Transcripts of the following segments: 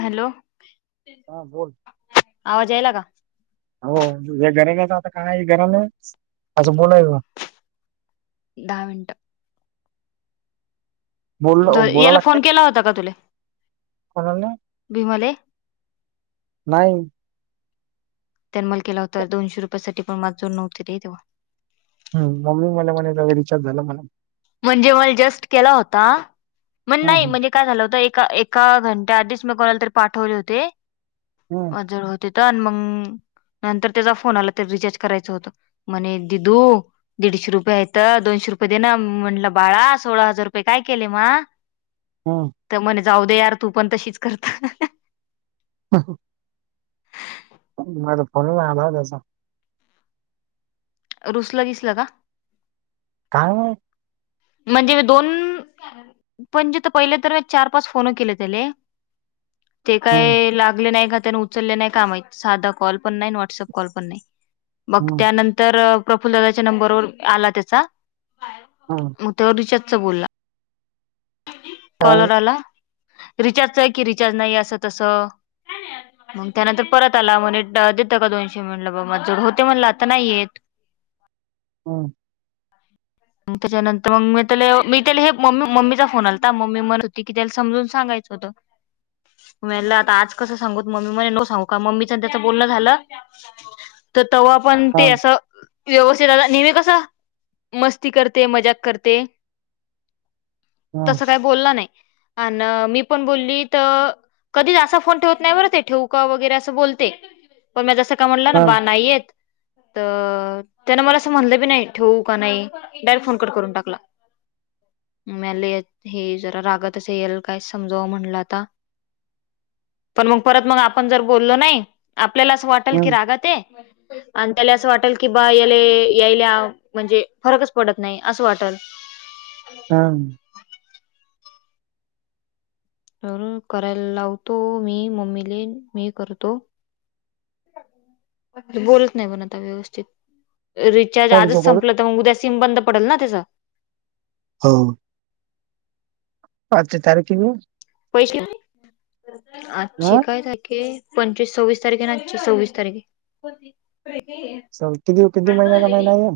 Hello. हा बोल. आवाज यायला का? हो हे घरालाच आता काय घराल असं बोलाय दहा मिनटं. बोल बोला याला फोन लागतंय केला होता का तुला कोणाला. भीमले नाई. त्यान मल केला होता दोनशे रुपया साठी पण माज जोड नव्हते रे तेव्हा. [unintelligible] रिचार्ज झाला म्हणा. म्हणजे मल जस्ट केला होता मण हम्म, नाई म्हणजे काय झालं होतं एक् का एका घंट्या आधीच ला कोणाल तर पाठवले होते. हम् जड होती त न मंग नंतर त्याचा फोन आला तर रिचार्ज करायचं होतं. म्हणे दिदू दीडशे रुपये हायतं दोनशे रुपये दे ना म्हंणलं बाळा सोळा हजार रुपये काय केले म. हम त म्हणे जाऊ दे यार तू पण तशीच करता. ह ह माझा फोनच नाय आला हो त्याचा. रुसला गिसला का? काय माई म्हणजे मी दोन पण जीतं पईले तर मी चार पाच फोन केले त्याले. ते हम्म, काय लागले नाय का त्यानं उ चलले नाई का माहित साधा कॉल पण नाई व्हाट्सअप कॉल पण नाई मग हम्म, त्यानं तर प्रफुल्ल दादाच्या नंबरवर आला त्याचा. हा. म त्यावर रिचारजचा बोलला काय माहित? कॉलर आला. रिचार्जचय की रिचार्ज नाई असं तसं. मंग त्यानंतर परत आला म्हणे ड देता का दोनशे म्हटलं बा म ज जवड होते म्हणलं आता नाईयेत. हम. म त्याच्यानंतर मंग मी त्याले मी त्याले हे मम् मम्मीचा फोन आलाता मम्मी म्हण होती की त्याला समजून सांगायचं होतं. म यानला आता आज कसं सांगुत मम्मी म्हणे न सांगू का मम्मीचन त्याच बोलणं झालं. त तवा पण हा, ते असं व्यवस्थित आता नेहमी कसं मस्त ती करते मजाक करते हा, तसं काय बोलला नाई. अन मी पण बोलली त कधीच असा फोन ठेवत नाई बरं ते ठेऊका वगैरे असं बोलते. पण म्या जसं काय म्हणलं हा, बा नाई येत त त्यानं मला असं म्हणलं बी नाही ठेवू का नाई डायरेक्ट फोन कट करून टाकला. म्याले ए हे जरा रागातचे याल काय समजाव म्हणलं आता. पण मग परत मग आपण जर बोललो नाई आपल्याला असं वाटंल की हम्म, रागाते आण त्याले असं वाटंल की बा याले यायल्या म्हणजे फरकच पडत नाई असं वाटंल. थांब तर.. करायला लावतो मी.. मम्मी.. ले मी करतो. बोलत नाही म्हण आता व्यवस्थित.. रे चार्ज करतो आजच करू संपलं तर मग उद्या सिम बंद पडल ना त्याच? हो आजची तारीख कि.. नी पैसे है.. आजची हा? काय तारीख य पंचवीस.. सव्वीस तारीख हे सव्वीस तारीख [unintelligible] चौथी किती.. किती महिन्याला महिना है यो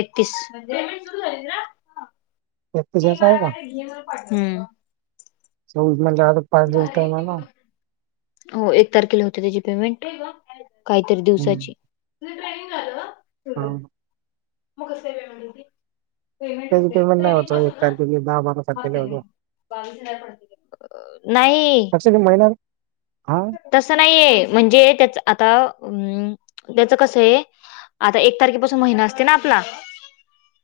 एकतीस.. म्हणजे सुरू झाली ना एकतीसाचा है का? सव्वीस म्हणल्यावर हो.. एक तारखेला होते त्याची पेमेंट काई तरी दिवसाची हो म क स व म्हणगी [inaudible] त्याची पेमेंट नाही होत हो एक तारखेले दहा बारा तारखेला होतो. नाई असे ते महिन आ.. तसं नाहीय.. य म्हणजे त्याच.. आता अं.. त्याचं कसं आहे. आता एक तारखेपासून महिना असते ना आपला..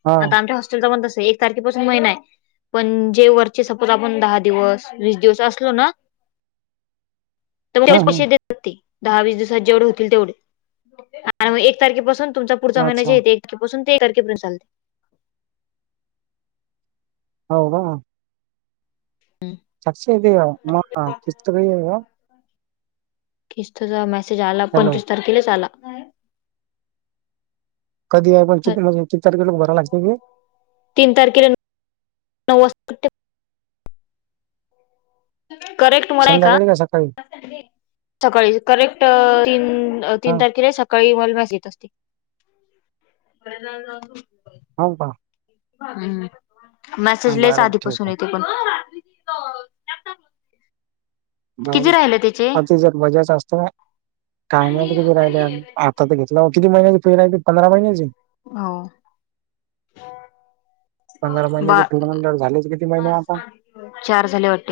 हा आता आमच्या हॉस्प [unintelligible] एक तारखेपासून महिना आहे. पण.. जे वरचे सपोज आपण दहा दिवस, वीस दिवस असलो ना हा तेवढेच हा पैसे देत होती दहा- वीस दिवसात जेवढे होतील तेवढे.. आणि मग एक तारखेपासून तुमच पुढचा महिना अच्छा जे एक तारखेपासून ते एकारखे चालतंय. हाव.. रो.. [unintelligible] किस्तचा मेसेज आला पण हॅलो तीस तारखेलाच आला. कधी आहे पण कि.. किती तारखेला उभाराव लागते हे तीन तारखेला [inaudible] नऊ वाजता करेक्ट मोड आहे का? उद्या सकाळी सकाळी.. करेक्ट ती.. न.. अ.. हा तीन तारखेला सकाळी [inaudible] येत असते लय जाड -जाड धूत ह.. व.. का? हम्म.. हा, मेसेजलईच बरं ठीक आधीपासून आहे येते पण जाऊ किती दे.. राहिले त्याचे? आता तिज्यात मजाच असते. काय माहित किती राहिली अजून.. आता तर घेतलाव किती महिन्या फी राहिली पंधरा महिन्याची हा.. व.. पंधरा बा महिन्याची फी म्हणल्यावर झालेच किती महिने आता चार झाले वाटत.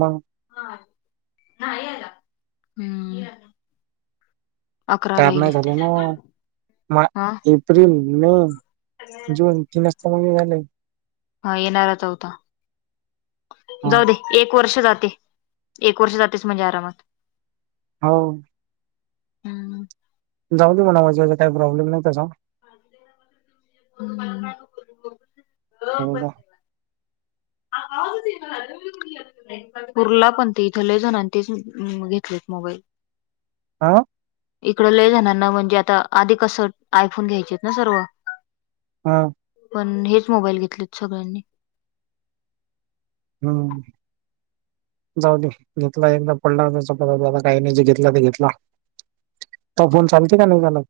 मग नाई आला.. ह्म्म.. चार नाही झाले ना... मा.. हा एप्रिल, मे जून तीनच तर महिने झाले हा येणारा चौथा हा जाऊ दे एक वर्ष जाते एक वर्ष जातेच म्हणजे आरामात. हो. हम्म. जाऊ दे म्हणाव ज्याजा काय प्रॉब्लेम नाही तसा. बरोबर. हम्म. [inaudible] पुरला पण ते इथ लय जणांन तेच घेतलेत मोबाईल. आं? इकडं लय जणांना म्हणजे आता आधी कसं आयफोन घ्यायचेत ना सर्व हां. पण हेच मोबाईल घेतलेत सगळ्यांनी. हम्म. जाऊ दे घेतला एकदा पडला त्याचा [unintelligible] काही नाही घेतला ते घेतला. तुवा फोन चालते का नाही चालत?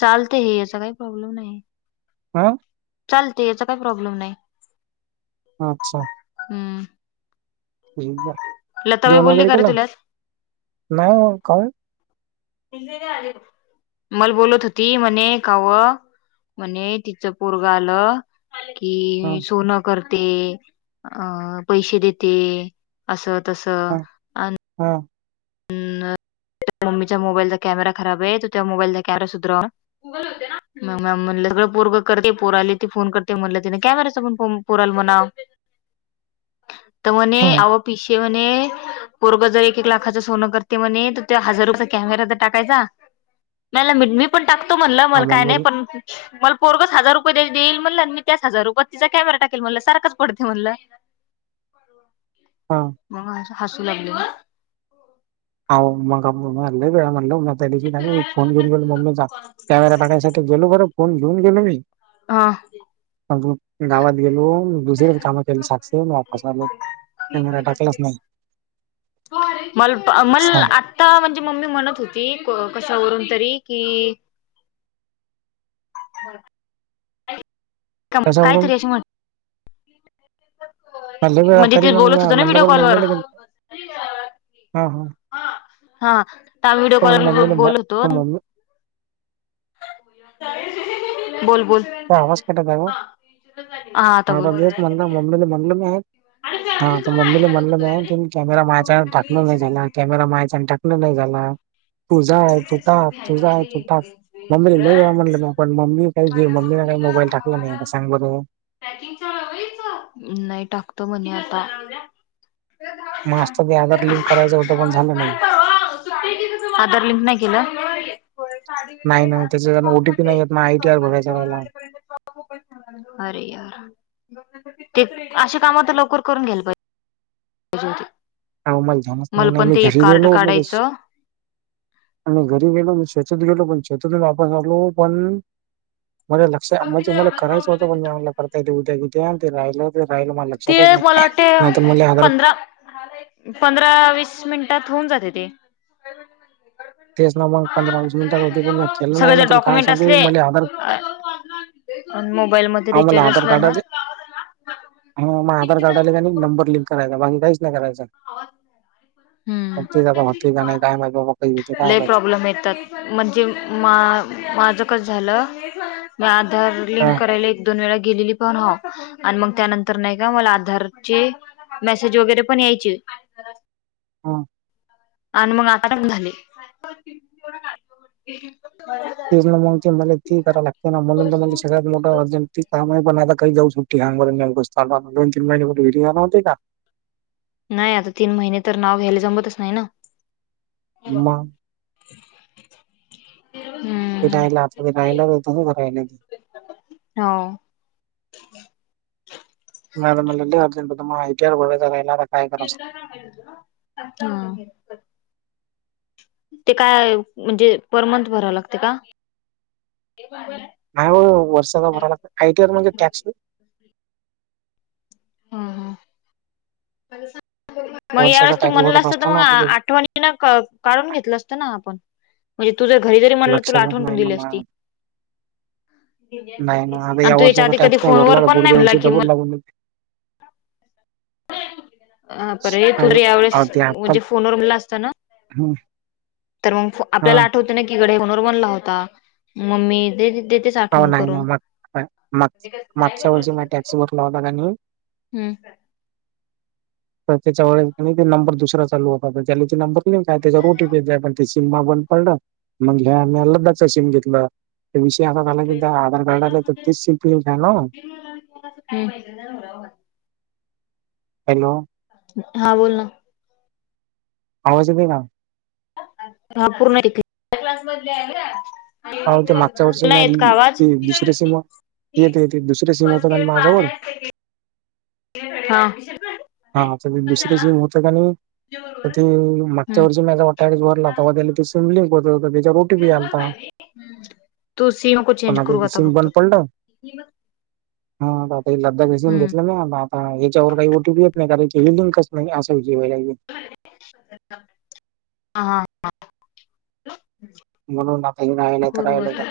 चालते हे याचा काही प्रॉब्लेम नाही. अं? चालते याचा काय प्रॉब्लेम नाही. अच्छा. हम्म. लताबाई जेवण बोलली वगैरे का रे केल तुला नाय वा काय? [inaudible] मला बोलत होती म्हणे कावं म्हणे तिचं पोरगं आलं हा कि सोनं करते अ पैसे देते असं तस. हा हा. अ मम्मीच्या मोबाईलचा कॅमेरा खराबय तर तो त्या कॅमेरा सुधरा. मग म्या म्हणल सगळं पोरग करते पोरली ती फोन करते म्हणलं तिन कॅमेराचा पण फोन पोराला म्हणावं. तर म्हणे हा आव पिसे म्हणे पोरग जर एक एक लाख चं सोनं करते म्हणे तर त्यो हजारचा कॅमेरा तर टाकायचा [unintelligible] पण टाकतो म्हणला हा मला काय नाही मम्मी पण मला पोरगचं हजार रुपये देई देईल म्हणल आणि मी त्याच हजार रुपयात तिचा कॅमेरा टाकेल म्हणलं सारखाच पडते म्हणलं. [unintelligible] हा. मग ह हसू लागली ना. अहो मगा लय वेळा म्हणालो त्या दिवशी त्यानी फोन घेऊ गेलो मम्मीचा कॅमेरा बघायसाठी तर गेलो बर फोन घेऊन गेलो मी. हा. अग मी गावात गेलो दुसरेच काम केलो सातशे मग वापस आलो कॅमेरा टाकलाच नाही. मल मल आ सांग आता म्हणजे मम्मी म्हणत होती कशावरून तरी कि [unintelligible] कम काय तरी अशी म्हण अरे लय वेळा म्हणजे तरी ते मग बोलत म्या होत ना म्हणलं व्हिडिओ बरं कॉलवर मम्मीला की हा हा. हा त्या व्हिडिओ तर मग कॉल वर मम्मीला म- बोलत होतो तर मम्मी बोल बोल. तो आवाज कटत आहे ओ हा आता हा बोल. बघ हेच म्हणलं मम्मीला म्हणलं म्या हा मम्मी म्हणलं म्या कॅमेरा म्ह्यांच्यान टाकणं नाही झाला. कॅमेरा मायाच्यान टाकनं नाही झाला. तु जाय तू टाक तु जाय तु टाक मम्मीला लय वेळा म्हणलं पण मम्मी काही मम्मीला काही मोबाईल टाकला नाही आता सांग बरं. नाही टाकतो म्हणे आता. म आज तर ते आधार लिंक करायचं होतं पण झालं नाही. आधार लिंक नाही केलं? नाही ना त्याचाकडनं ओ टी पी नाहीयत माय आय टी आर बघयच्या राहिलं. अरे यार ते अशे कामं तर लवकर करून घ्याला पाहिजे होते. अहो मला ध्यानच नाही ना पण मी ते एक घरी कार्ड गेलो मगच काढायचं. आणि घरी गेलो मी शेतात गेलो पण शेतातून वापस आलो पण म ते लक्ष म्हणजे मला करायचं होतं पण म्या म्हणलं करता येते उद्या उद्या आणि ते राहिलं. ते राहिल मला ते लक्षातच मला नाही नाही तर मले वाटते आधार पंधरा पंधरा वीस मिनिटात होऊन जाते ते. तेच ना मंग पंधरा वीस मिनिटात होते पण म्या केलो नाही सगळे ना जर तूला काय सांगू मले आधार पण मोबाईल मध्ये रिचार्ज असला ना हा मग आधार कार्डला त्यांनी नंबर लिंक करायचा बाकी काहीच नाही करायचा. हम्म पण तेचं आता होते का नाही काय माहित बाबा कधी होते. काय लय माहित. प्रॉब् लेम येतात म्हणजे मा माझं कसं झालं मी आधार लिंक हां, करायला एक-दोन वेळा गेलेली पण हा आणि मंग त्यानंतर नाही का मला आधारचे मेसेज वगैरे पण यायचे हा. आणि मंग आता बंद झाले. तेचं ना मंग तर मला ते ही करा लागततं ना म्हणून तर मंग सगळ्यात मोठं अर्जंट. ती काम आहे पण आता काही जाऊ सुट्टी हांगर नी उगच चाललो आपण दोन तीन महिने [unintelligible] नव्हते का? नाय आता तीन महिने तर नाव घ्यायला जमतच नाय ना. म [inaudible] हम्म. फिरायला आता वीरायला. [unintelligible] हो नाही रे मला लय अर्जेट होतं माय आय टी आर बघायचं राहिला रा हा. ते काय म्हणजे पर मंथ भराव लागते का? नाही हो वर्षाचा भरायला लागते आय टी आर म्हणजे टॅक्स. हा हा मग वर्षाचा यावेेळेस तू टॅक्स म्हणलं भरत असतं असतो तर मग ना आ आता ते आठवणी नं काढून घेतलं असतं ना आपण. म्हणजे तु जर घरी जरी म्हणला तुला लक्षातच आठवण करून नाही ना दिली मा असती. नाही ना आता आणि या तू याच्या वर्षाचा आदी कधी टॅक्स नाही फोन वर भरला तर पण नाही पुढच्या म्हणला वर्षी कि डबल मल लागून जाते. हा पर तू हे तू अहो जरी अहो, यावेळेस ते म आता जे फोनवर म्हणलं असतं ना हम्म. तर मंग हा आपल्याला आठवते ना की गडे फोनवर बोलला होता मंग मी दे देती हो हो नाही मी मागच्या वर्षी टॅक्स भरला होता का नेहुन. हम्म तर त्याच्या वेळे ते नंबर दुसरा चालू होता ज्याला नंबरि काय त्याच्या रोटी [inaudible] ब पड मग ल सम घेत विषय [inaudible] मला कि आधार कार्ड आलं तर तीच शिपी आहे ना [inaudible] हूं [inaudible] हॅलो! हा बोल ना. आवाज येतोय का? हा पूर्ण येते. आव ते मागच्या वर्षी मी ते दुसरं सी [inaudible] ते ते दुसर सीम होत होतं ना माझ्याजवळ. [unintelligible] हां हा ते दुसरं सिम होतं का नाय ते मागच्या वर्षी वाटतं त्यावेळीस भरलाता होता त्या त सिमलि ब होता त्याच्या रोटी बी आलता [inaudible] तू सिम नको पण चेंज करू आता फक्त- हा आता लदाख रसन हम्म घेतलं ना आता याच्यावर काही ओटीी [inaudible] नाही करायची हिलिंकच नाही असा विजीवाला [inaudible] हा ह म्हणून आता येऊन राहिलं तर करू आता. राहीलं.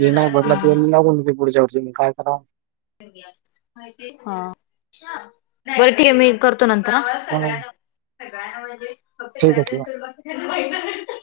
जे नाही भरला तेला लागून पुढच्या वर्षी म काय करावं. हा बरं ठीक मी करते. करतो नंतर हा म्हणून ठीक आहे ठेवा. [inaudible]